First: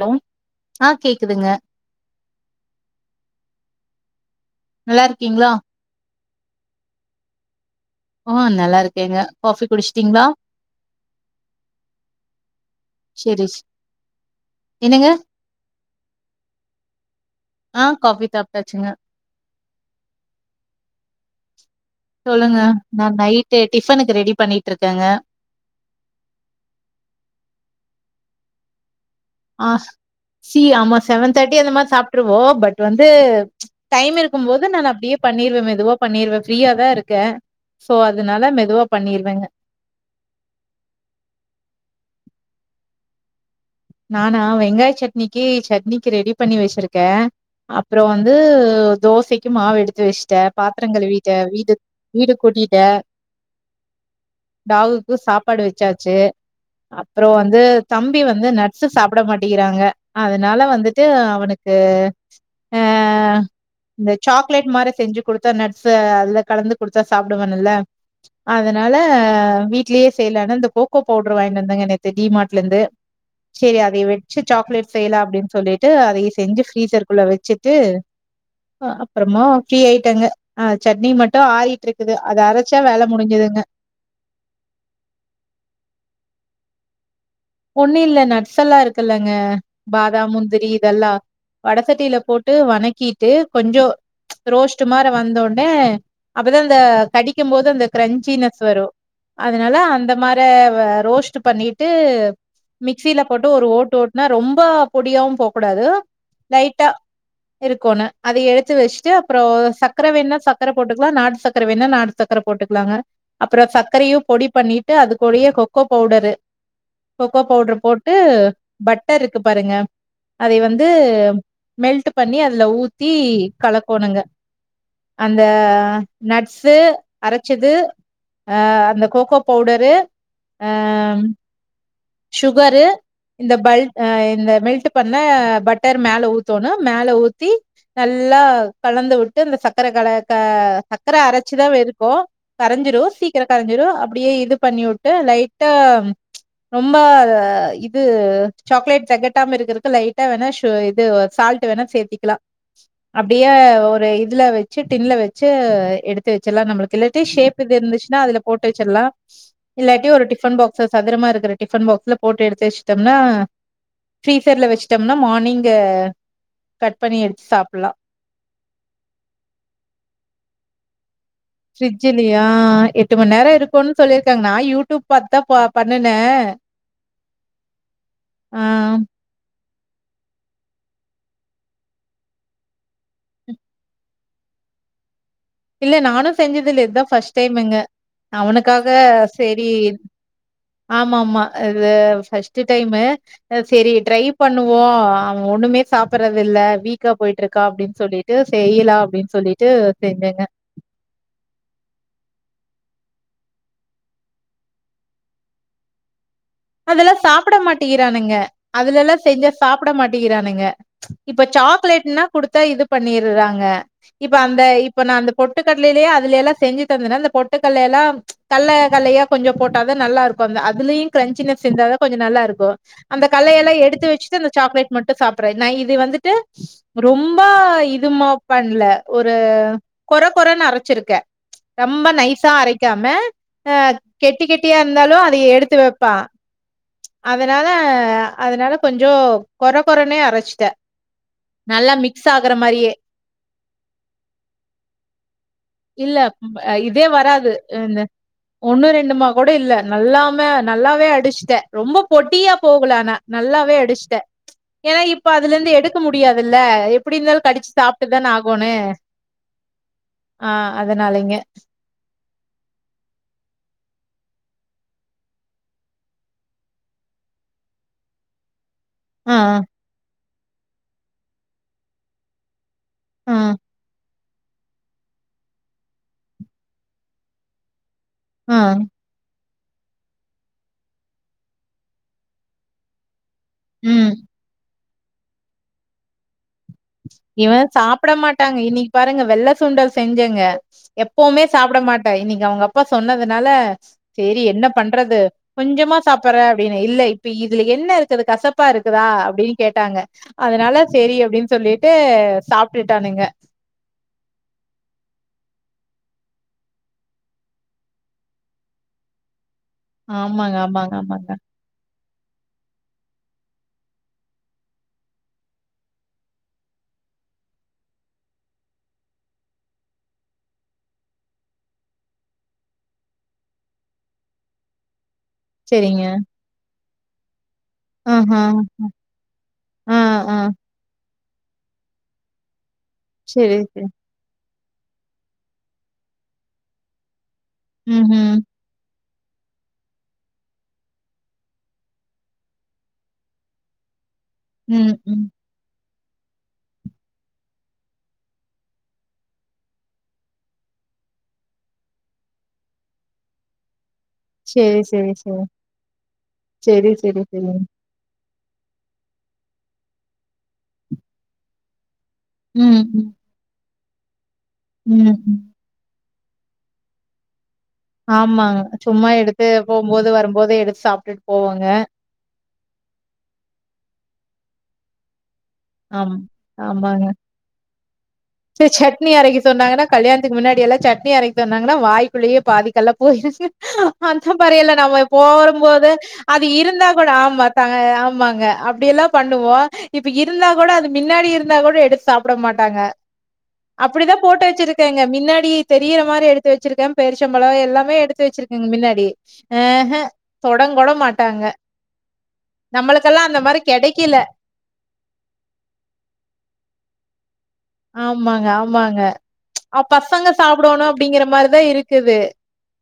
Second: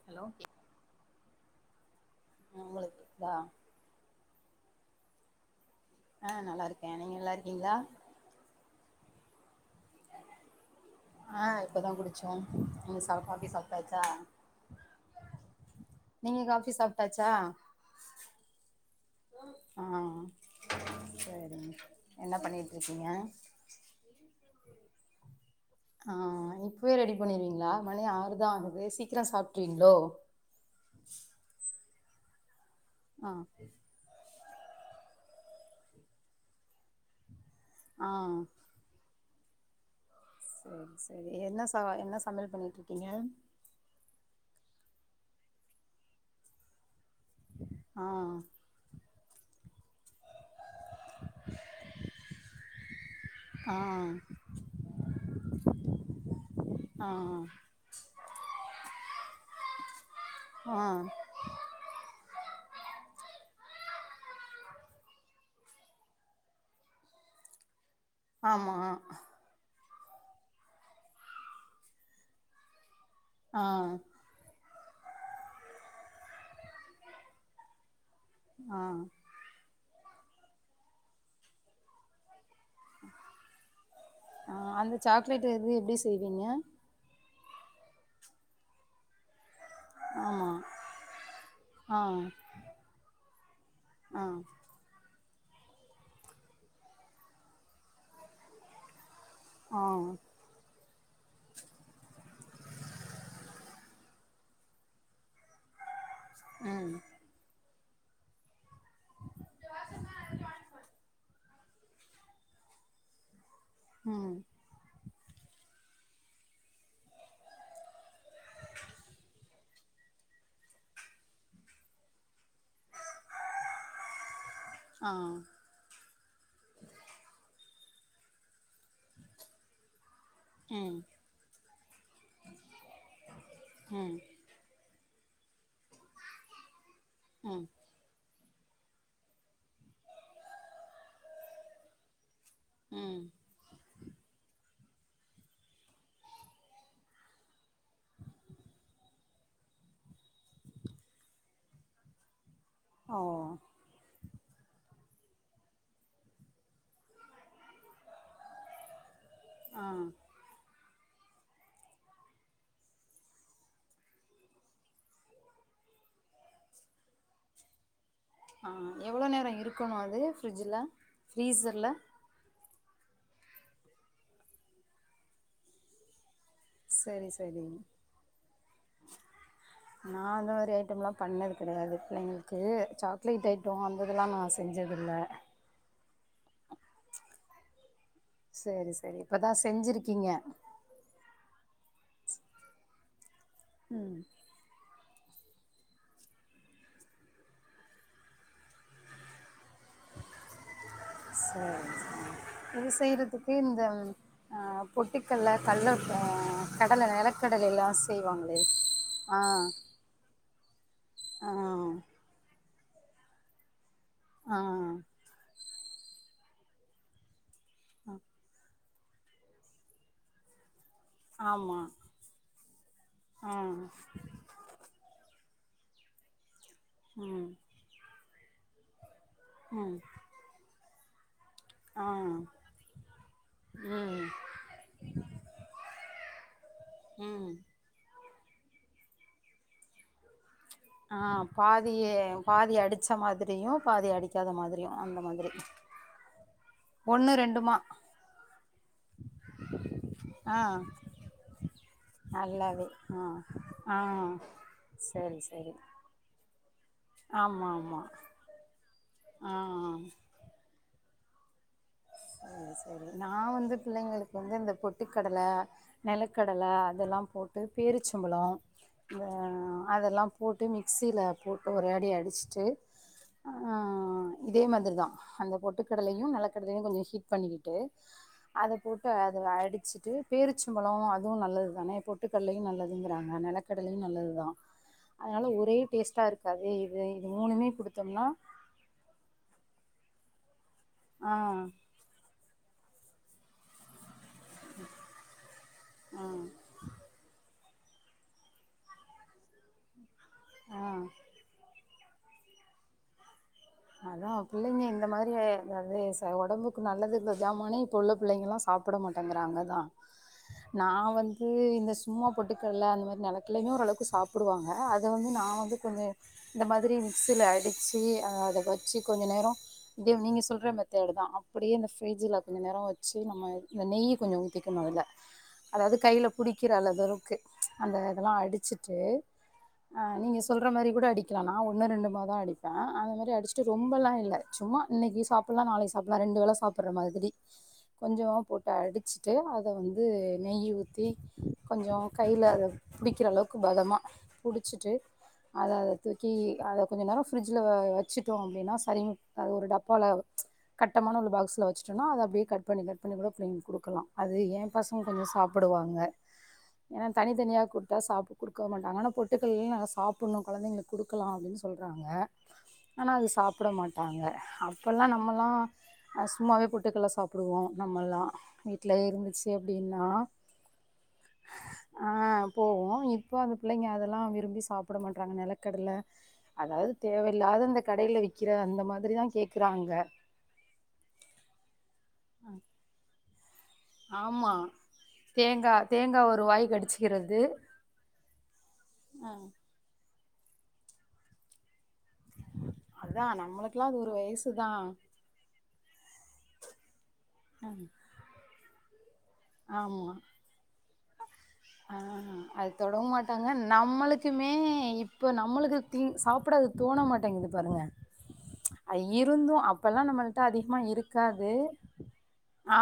Low hello ஆ கேக்குதுங்க உங்களுக்குதா நல்லாருக்கீங்ளா அ நல்லாருக்கே நீங்க நல்லாருக்கீங்ளா ஆ நல்லாருக்கேங்க காபி குடிஸ்டிங்ளா அ இப்பதா குடிச்சோ நீங்க சாப்பாத்தி செரி சாப்டாச்சா என்னங்க நீங்க காபி சாப்டாச்சா ஆ காஃபி சாப்ட்டாச்சுங்க ஆ செரிங்க சொல்லுங்க நா நைட்டு டிஃபனுக்கு ரெடி பண்ணிட்டுருக்கேங்க ஆ இப்பவே ரெடி பண்ணிருவீங்ளா மணி ஆறுதா ஆகுது சீக்கிரோ ஆ சாப்ட்டுருவீங்ளோ சி ஆமா செவன் தேட்டி அந்த மாரி சாப்ட்டுருவோ பட் வந்து ஆ டைம் இருக்கும்போது நானு அப்டியே பண்ணிருவே மெதுவா பண்ணிருவே ஃப்ரீயா தா இருக்க சோ ஆ அதுனால மெதுவா பண்ணிருவேங்க சரிசரி என்ன ச என்ன சமயல் பண்ணிட்டிருக்கீங்க நானா வெங்காய சட்னிக்கு சட்னிக்கு ரெடி பண்ணி வெச்சிருக்கே அப்ரோ ஆ வந்து தோசைக்கு மாவு எடுத் வெஸ்ட்டே பாத்திரங்கழுவிட்டே வீடு வீடு கூட்டிட்ட ஆ டாவுக்கு சாப்பாடு வச்சாச்சு ஆ அப்ரோ வந்து தம்பி வந்து நட்ஸ் சாப்பட மாட்டிகிறாங்க அதனால ஆ வந்துட்டு அவனுக் கு அ இந்த சாக்லேட் மாரே செஞ்சு கொடுத்தா நட்ஸ் அதுல கலந்து கொடுத்தா சாப்டுவானல்ல ஆமா அதனால வீட்லேயே செய்லான்னு இந்த கோக்கோ பவுடரு வாய்ங்னு வந்தேங்க நேத்து டி மார்ட்லருந்து ஆ செரி அதைய வெச்சு சாக்லேட் செய்யலா அப்படின்னு சொல்லிட்டு அதைய செஞ்சு ஃப்ரீசர்க்குள்ள வச்சுட்டு ஆ அப்றமா ஃப்ரீ ஆய்டேங்க அ சட்னி மட்டு ஆயீட்டிருக்குது அத அர ச வேல முடிஞ்சதுங்க ஆ அந்த சாக்லேட் எது எப்டி செய்வீங்க ஒண்ணு இல்ல நட்ஸ் எல்லா இருக்கல்லங்க பாதம் ஆமா முந்திரி இதெல்லா ஆ வடசட்டில போட்டு வனக்கீட்டு கொஞ்சோ ஆ ரோஸ் ட்டு மார வந்தோனே அப்பதா அந்த கடிக்கும்போது அந்த கிரன்ச்சினஸ் வரு அதுனால ஆ அந்த மார ரோஸ்ட்டு பண்ணிட்டு மிக்சில போட்டு ஒரு ஓட்டு ஓட்டுனா ரொம்ப பொடியாவு போக்கூடாது லைட்டா ம் இருக்கொணு அத எடுத்து வச்சிட்டு அப்ரோ சக்கர வேனா சக்கர போட்டுக்கலா நாட்டு சக்கர வேணா நாட்டு சக்கர போட்டுக்கலாங்க அப்ரோ சக்கரையு ம் பொடி பண்ணிட்டு அதுக்குடயே கொக்கோ பவுடரு கொக்கோ பவுடர் போட்டு பட்டர்ருக்கு பாருங்க அதைய வந்து மெல்ட்டு பண்ணி அதுல ஊத்தி கலக்கோணுங்க ஆ அந்த நட்சு அரச்சது அஹ் அந்த கோகோ பவுடரு ம் ஷுகரு இந்த பல்ட் ம் அஹ் இந்த மெல்டு பண்ண பட்டர் மேல ஊத்தோணு மேல ஊத்தி ம் நல்லா கலந்து வுட்டு அந்த சக்கர கல க சக்கர அரச்சுதா வெ இருக்கு கரஞ்சிரு ம் சீக்கிர கரஞ்சிரு அப்டியே இது பண்ணி உட்டு லைட்டா ரொம்ப அஹ் இது சாக்லேட் தெகட்டாம இருக்குறதுக்கு லைட்டா வேணா இது சால்ட் டு வேணா சேத்திக்கலா ஓ அப்டியே ஒரு இதுல வெச்சு டின்ல வெச்சு எடுத்து வெச்சுல்லா நம்ளுக் இல்லாட்டி ஷேப் இது இருந்துச்சுன்னா அதுல போட்டு வெச்சுட்லா ஆ இல்லாட்டி ஒரு டிஃபன் பாக்சு சதுரமா இருக்குர டிஃபன் பாக்ஸ்ல போட்டு எடுத்து வெச்சிட்டம்னா ஃப்ரீசர்ல வெச்சுட்டம்னா மார்னிங்கு கட் பண்ணி எடுத்து சாப்புலா ஆஹ் எவ்வளோ நேரோ இருக்கணு அது ஃபிரிட்ஜுல ஃப்ரீசர்லா இல்லையா எட்டு மண் நேரோ இருக்குன் சொல்லிருக்காங்க நா யூடூப் பாத்தா ப பண்ணுன சரி சரி நா அந்த மாரி ஐட்டம் லா பண்ணது கடையாது பிள்ளைங்களுக்கு சாக்லேட் ஐட் டோ அந்த இதுலா நா செஞ்சதில்ல இல்ல நானு செஞ்சதில்ல இதுதா ஃபர்ஸ்ட் டைமுங்க அவனுக்காக சேரி ங்க ஆமா ஆமா இது கபஸ்டு டைமு சரி ம் ட்ரை பன் பண்ணுவோ அவன் ஒண்ணுமே சாப்புறது இல்ல வீக்கா போய்ட்ருக்கா அப்டின் சொல்லிட்டு செய்யலா அப்டின் சொல்லிட்டு [unintelligible] சேரி சேரி இது செய்றதுக்கு இந்த ஆ பொட்டிக்கல்ல கல்ல ஆஹ் அதல்லா சாப்ட மாட்டிகுறானுங்க அதுல எல்லா ஆ செஞ்சா சாப்புட மாட்டிகுறானுங்க இப்ப ஆ சாக்லேட்னா குடுத்தா இது பண்ணிருறாங்க இப்ப ஆ அந்த இப்ப நா அந்த பொட்டு கடலைலியே அதுல எல்லா செஞ்சு தந்தனா அந்த பொட் பொட்டு கல்லையல்லாம் கல்ல கல்லையா கொஞ்சோ போட்டாதா நல்லா இருக்கு அந்த அதுளையு கிரஞச்சின ஆமா சிந்தா தா கொஞ்சொ நல்லா இருக்கு அந்த ஆ கல்லையல்லா எடுத்து வெச் ச்சு இந்த சாக்லேட் மட்டு சாப்புடுற நா இது வந்துட்டு ரொம்ப ம் இதுமாப் பண்ல ஒரு ம் கொற கொறன்னு அரச்சிருக்க ஆ ரொம்ப நைசா அரைக்காம ஆஹ் ம் கெட்டி கெட்டியா இருந்தாலு அத எடுத்து வெப்பா ம் அதனால அதனால கொஞ்சோ கொர கொரனே அரச் ஆஹ் பாதியே பாதி மாரியே. அடிச் ச்ச மாதிரியு பாதி அடிக்காத மாதிரியு அந்த மாதிரி இல்ல ப இதே ஒன்னு வராது ரெண்டுமா இந்த ஒண்ணு ரெண்டுமா கூட இல்ல நல்லாமே ஆ நல்லாவே அடிச்சுட்ட ரொம்ப பொட்டியா நல்லாவே போகலா ஆனா ஆ நல்லாவே ஆ அடிஷ்ட்ட ஏன்னா இப்ப சரி சரி அதுலிருந்து எடுக்க முடியாதுல்ல எப்படி இருந்தாலு கடிச்சு சாப்ட்டுதான ஆகோனு ஆஹ் ஆ அதனாளைங்க சேரி சேரி நா வந்து பிள்ளைங்களுக்கு வந்து இந்த பொட்டுக்கடல நெலக்கடல அதல்லாம் போட்டு பேரிச்சம்பழோ ஆ, அதல்லா போட்டு மிக்சில போட்டு ஒரு அடி அடிச்ட்டு ஆ, ஆஹ் இதே மாதிரிதா அந்த பொட்டுக்கடலயு நலக் கடலயு கொஞ்சோ ஹீட் பண்ணிக்கி ட்டு ஆ, அத போட்டு அத அடிச் ச்சுட்டு பேரிச்சம்பழோ அதுவு நல்லது தானே பொட்டுக்கல்லையு நல்லதுங்குறாங்க நெலக் கடலையு ம். நல்லது தா அதனால ஒரே டேஸ்ட்டா இருக்காதே இவன் சாப்ட மாட்டாங்க இன்னைக்கு பாருங்க வெள்ள சுண்டல் செஞ்சங்க ஆ எப்பவுமே சாப்பட மாட்டா இன்னைக்கு அவுங்க அப்பா சொன்னதுனால செரி என்ன பண்றது கொஞ்சமா ஆ சாப்பறே அப்டின்னு இல்ல இப்ப இதுல என்ன இருக்குது கசப்பா இருக்குதா அப்டின்னு கேட்டாங்க அதனால ஆ செரி அப்டின்னு சொல்லிட்டே சாப்பிட்டுட்டானுங்க அதா புள்ளைங்க இந்த மாதிரி எதாது செல ஒடம்புக்கு நல்லது இல்ல சாமானே இப்ப உள்ள பிள்ளைங்க எல்லா சா ப்பட மாட்டேங்கறாங்க தா ஆமாங்க, நா ஆமாங்க, ஆமாங்க. வந்து இந்த சு ம்மா பொட்டுக்கடல அந்த மாரி நிலக்கலையுமே ஓரளவுக்கு சாப்புடுவாங்க அத வந்து நா வந்து கொஞ்சோ இந்த மாதிரி மிக்சில அடிச்சி அத வச்சு கொஞ்ச நேரோ ப்டியே நீங்க சொல்ற மெத்தாடு தா அப்படியே இந்த பிரிட்ஜ்ல்ல கொஞ்சோ நேரோ வச்சு நம்ம இந்த நெய் கொஞ்சோ ஊதிக்கணு இதுல அதாவது சரிங்க. கையில புடிக்கிற அள தவக்கு அந்த இதெல்லா ஆஹா. அடிச்சிட்டு ஆ நீங்க சொல்ற மாரி கூட அடிக் கலா நா ஒன்னு ரெண்டு மதா அடிப்பே அந்த மாரி அடிச் சரி, சரி. அப்டியே இல்ல சும்மா இன்னைக்கு சாப்படலா நாளைக்கு சாப்படலா ரெண்டு வேளை சாப்பிற மாதிரி கொஞ்ச ம்ஹ்ம். பொட் டு அடிச்சிட்டு அத வந்து நெய் ஊத்தி கொஞ்சோ கையில அத புடிக்கிற அளவுக்கு பதம புடிச்சிட்டு ம், ம். அத அத தூக்கி அத கொஞ்சோ நேரோ பிரிட்ஜில வ வச்சுட் டோ அப்படின்னா செரிங் அத ஒரு டப்பால கட்டமான உள்ள பாக்ஸ்ல வச்சட்டோனா அவ அப்டியே கட்பண்ணி கட்பண்ணி கூட பிள்ளைங்ளுக்கு குடுக்கலா அது என் சரி, பசங்களு சரி, கொஞ்சோ சரி. சாப்பிடுவாங்க சரி, ஏன்னா சரி, சரி. தனித்தனியாக குத் இதா சாப்டு குடுக்க மாட்டாங்க ஆனா பொட்டுக்கல்லையு நல்லா சாப்பணு கொழந்தைங்களுக்கு குடுக்கலா அப்படினு சொல்றாங்க ம், ம். ஆனா அத சாப்பிட மாட்டாங்க அப்போல்லா ம், ம். நம்மலா சும்மாவே பொட்டுக்கல்ல சாப் சாப்புடுவோ நம்ம எல்லா ஆமாங்க. வீட்டுலே சும்மா எடுத்து இருந்துச்சு அப்படியின்னா போம்போது, வரும்போது எடுத்து சாப்ட்டுட்டு போவோங்க. ஆ போவோ இப்போ அந்த பிள்ளைங்க அதெல்லா விரும்பி சாப்பிட மாட்டறாங்க நிலக் கடல ஆம். அதாது ஆமாங்க. தேவையில்லாத அந்த கடையில விக்கிற அந்த சட்னி மாதிரிதா அரைக்க சொன்னாங்கன்னா கேக்குறாங்க கயாணத்துக்கு முன்னாடிலா சட்னி அரைக்க சொன்னாங்கன்னா வாய்குள்ளயே பாதி கல்ல போயிருச்சி அந்த ஆமா மாரி எல்லா நம்ம தேங்கா போரும்போது தேங்கா ஒரு அது வாய் இருந்தா கூட கடிச்சுக்கிறது ஆமா ஆமாங்க அப்படி எல்லா ஆ பண்ணுவோ இப்ப இருந்தா கூட அது மின்னாடி இருந்தா கூட எடுத்து சாப்பட மாட்டாங்க அதா நம்மளுக்குலா அது அப்டி ஒரு தா போட்டு வயசுதா வச்சிருக்கேங்க மின்னாடி தெரியிற மாரி எடுத்து வச்சிருக்கே பேரிச்சம் பழோ எல்லாமே எடுத்து வச்சிருக்கங்க மின்னாடி ஆமா தொடங் கொட ஆ அது தொடவு நம்மளுக்கெல்லாம் அந்த மாட்டாங்க மாரி கெடைக்கல. நம்மளுக்கு மே மே இப்ப நம்மளுக்கு‌ தின் சாப்படாத தோண மாட்டேங்கிது பாருங்க ஆமாங்க, அ ஆமாங்க. இருந்து அ அப்ப எல்லா பசங்க நம்மல்ட்ட அதிகமா சாப்பிடணும் அப்படிங்கிற இருக்காது மாரிதான் இருக்குது.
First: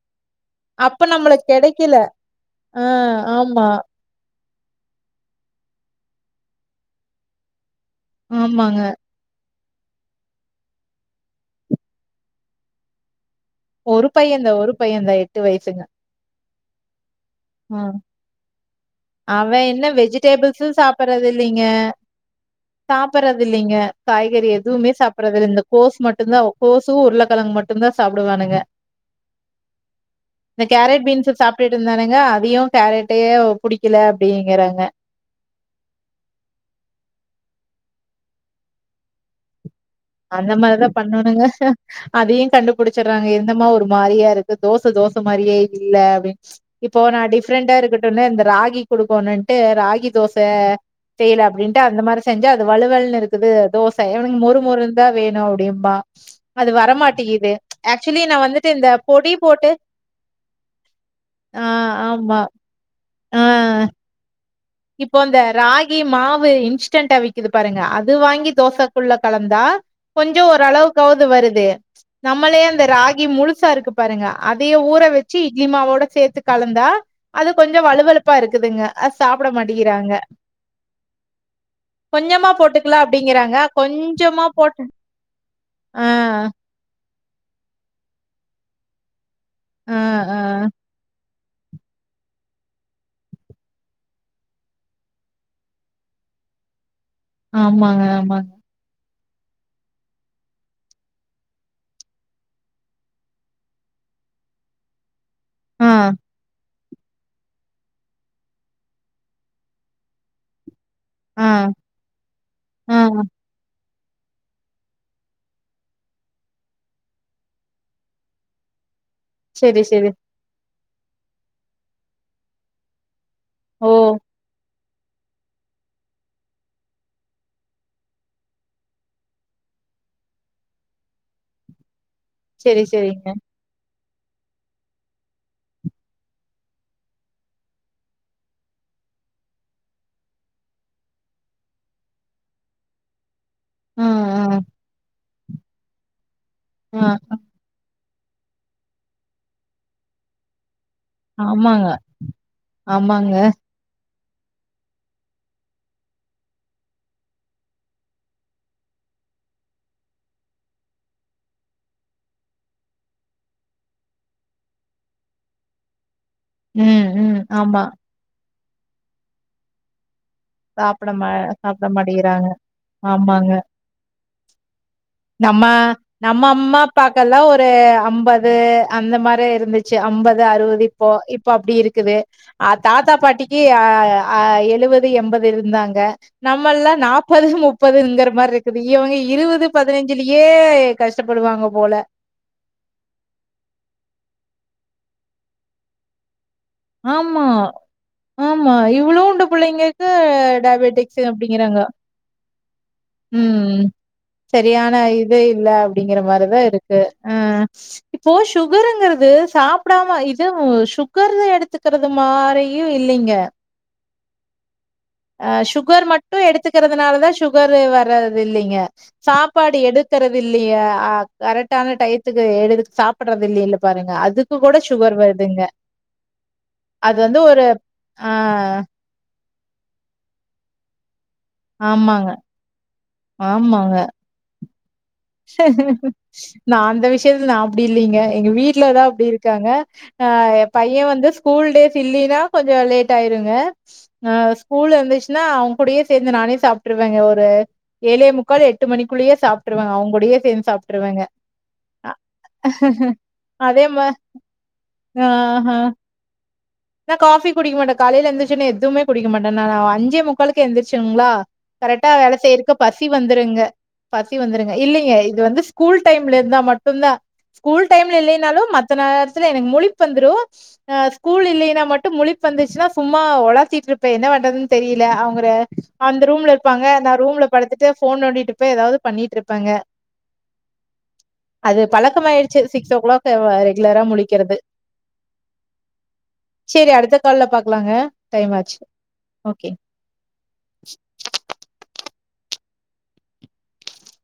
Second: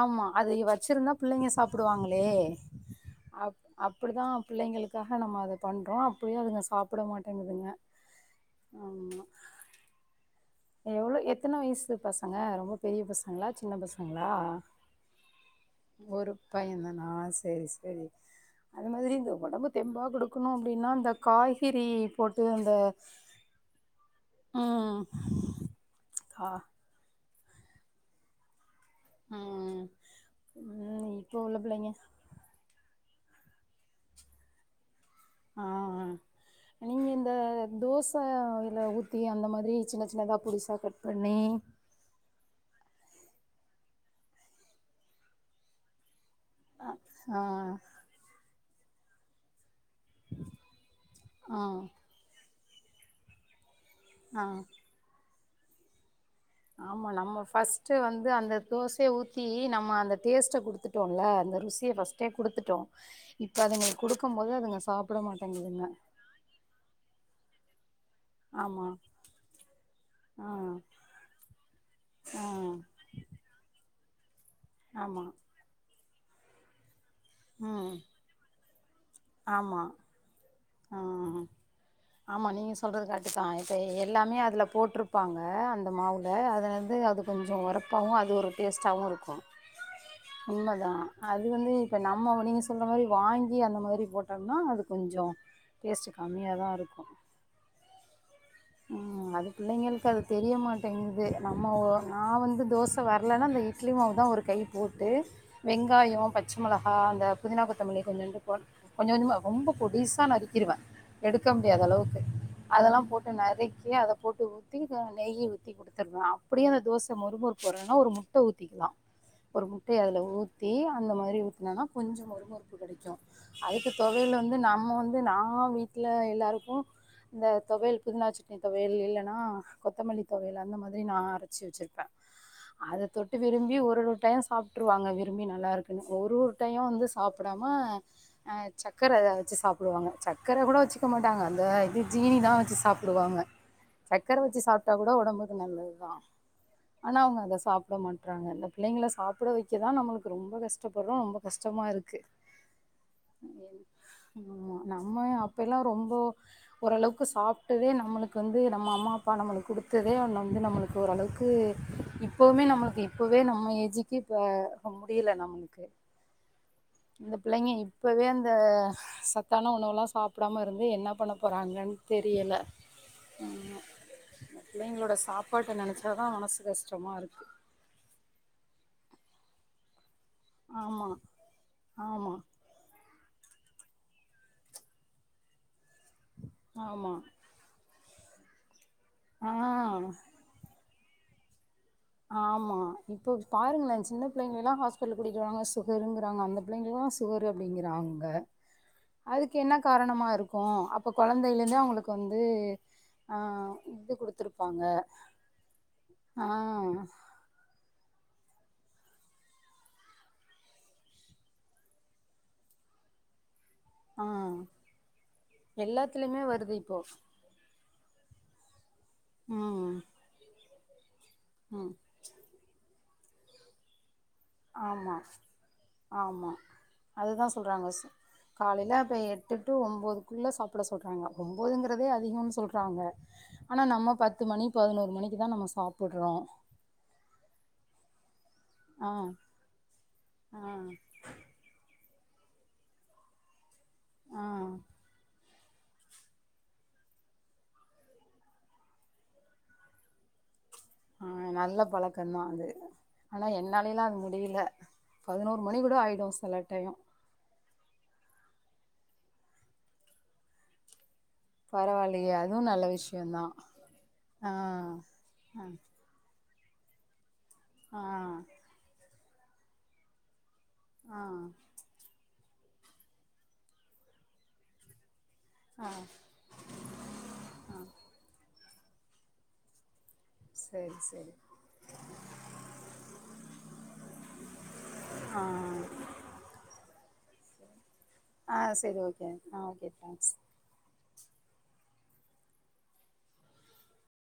ஆமா அது அப்ப வச்சிருந்தா நம்மளுக்கு பிள்ளைங்க கெடைக்கல. சாப்புடுவாங்களே ஆ அப் ஆமா. அப்டிதா பிள்ளைங்களுக்காக நம்ம அத பண்றோ அப்பயு அதுங்க சாப்பிட மாட்டேங்குதுங்க ஆமாங்க ம்மா எவ்வளோ எத்தன வயசு பசங்க ரொம்ப பெரிய பசங்களா சின்ன ஒரு பையந்தா ஒரு பையந்தா எட்டு வயசுங்க ஒருப் பையன் தானா செரி ம். செரி அது மாதிரி இந்த அவன் ஒடம்பு என்ன தெம்பா குடுக்கணு வெஜிடபிள்ஸும் அப்டின்னா இந்த சாப்பிடுறது இல்லைங்க, காய்கறி போட்டு அந்த சாப்பிடுறது இல்லைங்க. காய்கறி எதுவுமே ம் சாப்பறது இல்ல இந்த கோஸ் மட்டு தா கா கோஸ்சு உருளக்கெழங்கு மட்டும் தா சாப்புடுவானுங்க ம் இந்த கேரட் ம் பீன்ஸ் இப்போ உள்ள சாப்பிட்டுயிட்டு பிள்ளைங்க இருந்தானுங்க அ வியோ கேரட்டு புடிக்கல அப்டிங்கறாங்க ஆ ஆ நீங்க இந்த தோச அதில ஊத்தி அந்த மாதிரி சின்ன சின்ன தா அந்த பொடிச்சா மாரி தான் கட் பண்ணி பண்ணணுங்க. அதையு கண்டுபிடிச்சுறாங்க எந்தமா ஒரு மாரியா இருக்கு தோச தோச மாரியே இல்ல அப்டின்னு இப்போ நா ஆ டிஃப்ரெண்ட்டா இருக்கட்டோன்னு இந்த ராகி குடுக்கனுன்ட்டு ராகி தோச செய்யல ஆ அப்படின்ட்டு அந்த மாதிரி செஞ்சா அது வலுவல்ன்னனு இருக்குது தோச இவனுக்க ஆ மொறு மொறுனு தா வேணு அப்டிம்பா அது ஆமா நம்ம வரமாட்டேங்குது ஃபஸ்ட்டு ஆக்சுவலி வந்து நா அந்த வந்துட்டு இந்த தோசைய பொடி ஊத்தி போட்டு நம்ம அந்த டேஸ்ட்ட குடு துட்டோல்ல அந்த ஆ ருசிய ஃபஸ்ட்டே ஆமா குடுத்துட்டோ இப்ப அதுங்களுக் குடுக்கும்போது அதுங்க சாப் இப்ப அந்த ராகி மாவு இன்ஸ்டண்ட்டா விக் கிது பாருங்க அது வாங்கி ஆமா தோசக்குள்ள கலந்தா கொஞ்சோ ஆ ஓரளவுக்காவது வருது ஆ நம்மளே அந்த ராகி முழு சா இருக்கு பாருங்க அதயே ஊற ஆமா வச்சி இட்லி மாவோட சேத்து கலந்தா அது கொஞ்சோ ம் வலுவலுப் ப்பா இருக்குதுங்க அ சாப்ட ஆமா மாட்டிகிறாங்க ஆ ஆமா நீங்க சொல்றது கரட்டுத்தா அப்டிங்கிறாங்க இப்ப எல்லாமே கொஞ்சமா அதுல போட்டு போட்ருப்பாங்க அந்த ஆ மாவுல அதுலந்து அது கொஞ்சோ ஒரப்பாவு அது ஒரு டேஸ்ட்டாவு இருக்கு ஆ ஆ உண்ம தா அது வந்து இப்போ நம்ம நீங்க சொல்றா மாரி வாங்கி அந்த மாரி போட்டம்னா அது கொஞ்சோ டேஸ்ட்டு கம்மியா தா இருக்கு ஆமாங்க ஆமாங் ம் அது பிள்ளைங்களுக்கு அது தெரிய மாட்டேங்கிது நம்ம ஒ நா வந்து தோச வரலனா அந்த இ ட்லி மாவு தா ஒரு கை போட்டு ஆ வெங்காயோ பச்ச மொளகா அந்த புதினா கொத்தமல்லி கொஞ்சோன்டு போட் கொஞ்ச கொஞ்சமா ரொம்ப பொடிஸ் சா நறுக்கிருவ ஆ எடுக்க முடியாத அளவுக்கு ஆ அதெல்லா போட்டு நறுக்கி அத போட்டு தி வா நெய் ஊத்தி குடுத்துருவ அப்டியே அந்த தோச மொறு மொறுப் வரலனா ஒரு முட்ட ஊத்திக்லா ஒரு செரி முட்டைய செரி அதுல ஊத்தி அந்த மாரி ஊத்னாதா கொஞ்சோ மொறு மொறுப்பு கெடைக்கு ஓ அதுக்கு தொவயல வந்து நம்ம வந்து நா வீட்ல எல்லாருக்கு இந்த தொவையல் புதினா சட்னி தொவையல் இல்லனா கொத்தமல்லி தொவையல் அந்த மாதிரி நா அரச்சி வச்சிருப்ப செரி அத செரிங்க தொட்டு விரும் பி ஒரு ஒரு டைம் சாப்ட்ருவாங்க விரும்பி நல்லாருக்குன்னு ஒரு ஒரு டையோ வந்து சாப்டாம அ சக்கர வெச்சி சாப் புடுவாங்க சக்கர கூட வச்சுக்க மாட்டாங்க அந்த இது ஜீனிதா வச்சி சாப்புடுவாங்க ஆ சக்கர ஆ வச்சி சாப்ட்டா கூட ஒடம்புக்கு நல்லதுதா ஆ ஆனா அவுங்க அத சாப்ட மாட்றாங்க இந்த பிள்ளைங்கள சாப்ட வைக்கதா நம்மளுக்கு ரொம்ப கஷ் ட பறோ ரொம்ப கஷ்டமா ஆமாங்க இருக்கு ஆமாங்க ஆமா நம்ம அப்பைல்லா ரொம்போ ஓரளவுக்கு சாப்டதே நம்மளுக்கு வந்து நம்ம அம்மா அப்பா நம்மளுக் குடுத்ததே வந்து நம்மள்க் ஓரளவுக்கு இப்பவுமே நம்மளுக்கு இப்பவே நம்ம ஏஜுக்கு இப்ப முடியல நம்முளுக்கு ம் இந்த ம் பிள்ளைங்க ஆமா இப்பவே அந்த சத்தான உணவுலா சாப் டாம இருந்து சாப்ட என்ன மா பண்ண சாப்ட போறாங்கன் மாட்டிக்கிறாங்க தெரியல ஆமாங்க பிள்ளைங்லோட நம்ம சாப்பாட்ட நெனச்சா தா மனசு கஷ்டமா இருக்கு தே அம்பது அந்த மாரி இருந்துச்சு அம்பது அறுவது இப்போ ஆமா இப்போ அப்டி இருக்குது ஆமா அ தாத்தா பாட்டிக்கு ஆ ஆ எழுவது எம்பது இருந்தாங்க நம்மல்லா ஆமா நாப்பது முப்பதுங்கற மாரிருக்குது இவங்க இருவது ஆ கே கஷ்டப்படுவாங்க போல ஆமா இப்போ பாருங்களே சின்ன பிள்ளைங்களல்லா ஹாஸ்பிடல் கூட்டிட்டு வராங்க சுகருங்கறாங்க அந்த பிள்ளைங்கல்லா ஆமா சுகரு அப்டிங்கறாங்க ஆமா இவ்ளோண்டு அதுக்கு என்ன புள்ளைங்களுக்கு காரணமா இருக்கு அப்ப டயபெட்டிக்ஸ் கொழந்தையிலந்தே அப்டிங்கிறாங்க அவுங்களுக் வந்து ஆ ம் இது குடுத்துருப்பாங்க சரியான இது ஆ ம் இப்போ சுகருங்கறது சாப்டாம இது சுகர் எடுத் துக்கறது மாரியு இல்லைங்க ஆ அ சுகர் மட்டு எல்லாத்துலயுமே வருது இப்போ எடுத்துக்கிறதுனால தா சு சுகரு வர்றது இல்லைங்க சாப்பாடு ம் எடுக்கறது இல்லியா அ ம் கரெட்டான டயத் துக்கு எடுத்து சாப்பட்றது இல்ல இல்ல பாருங்க அதுக் து கூட ஆமா சுகர் வருதுங்க ஆமா அது வந்து அதுதா ஒரு சொல்றாங்க சு ஆ காலையில இப்ப எட்டு டூ ஒம்போதுக்குள்ள சாப்ட சொல்றாங்க ஒம்போதுங்கிறதே ஆமாங்க, அதிகோ சொல்றாங்க ஆனா ஆமாங்க. நம்ம பத்து மணி பதினோரு மணிக்கு தா நம்ம சாப்புட்றோ நா அந்த விஷயத்துல நா அப்டி இல்லீங்க எங்க வீட்லதா அப்டி ஆ இருக்காங்க அ ஆ எ பைய வந்து ஸ்கூல் டேஸ் இல்லீனா கொஞ்ச லேட் ஆயிருங்க ஆ ஸ்கூல் இருந்துச்சுனா அவுங் கூடயே சேந்து நானே சாப்ட்ருவங்க ஒரு ஏழே முக்கால் எட்டு மணிக்குள்ளேயே சாப்ட்ருவ அவுங் கூடயே சேந்து சாப் ஆ நல்ல பழக்கதா அது ஆனா அதே என்னாலேல்லா மா அது முடில ஆ பதினோரு ஆ மணி கூட ஆயிடு சில டயோ நா காஃபி குடிக்க மாட்ட காலைல எந்துருச்சொன்னே எதுமே குடிக்க மாட்ட நா அஞ்சே முக்காலு க்கு எந்துரிச்சுங்ளா கரெட்டா பரவாயில்லையே வேல அதுவு செய்யறக்கு நல்ல பசி விஷயந்தா வந்துருங்க பசி ஆ வந்துருங்க இல்லைங்க இது வந்து ஆ ஸ்கூல் டைம்ல இருந்தா மட்டு தா ஸ்கூல் ஆ டைம்ல இல்லைனாலு மத் த நேரத்துல எனக்கு முழிப் வந்துரு ஆ ஸ்கூல் இல்லைன்னா மட் முழிப்பு வந்துச்சுன்னா சும்மா ஒளாத்திட்ருப்ப என்ன பண்றதுன்னு தெரியல அவுங்க அந்த ரூம்ல இருப்பாங்க நா ரூம்ல படுத்துட்டு ஃபோன் நோண்டிட்டுருப்பே எதாவது பண்ணிட்டு இருப்பங்க சேரி சேரி அது பழக்கமாயிடுச்சு சிக்ஸ் ஓ கிளாக் ரெகுலரா முழிக்கிறது ஆ சேரி அடுத்த கால்ல பாக்கலாங்க டைம் ஆ ஆச்சு சரி ஓகே ஆ ஓகே தேங்க்ஸ்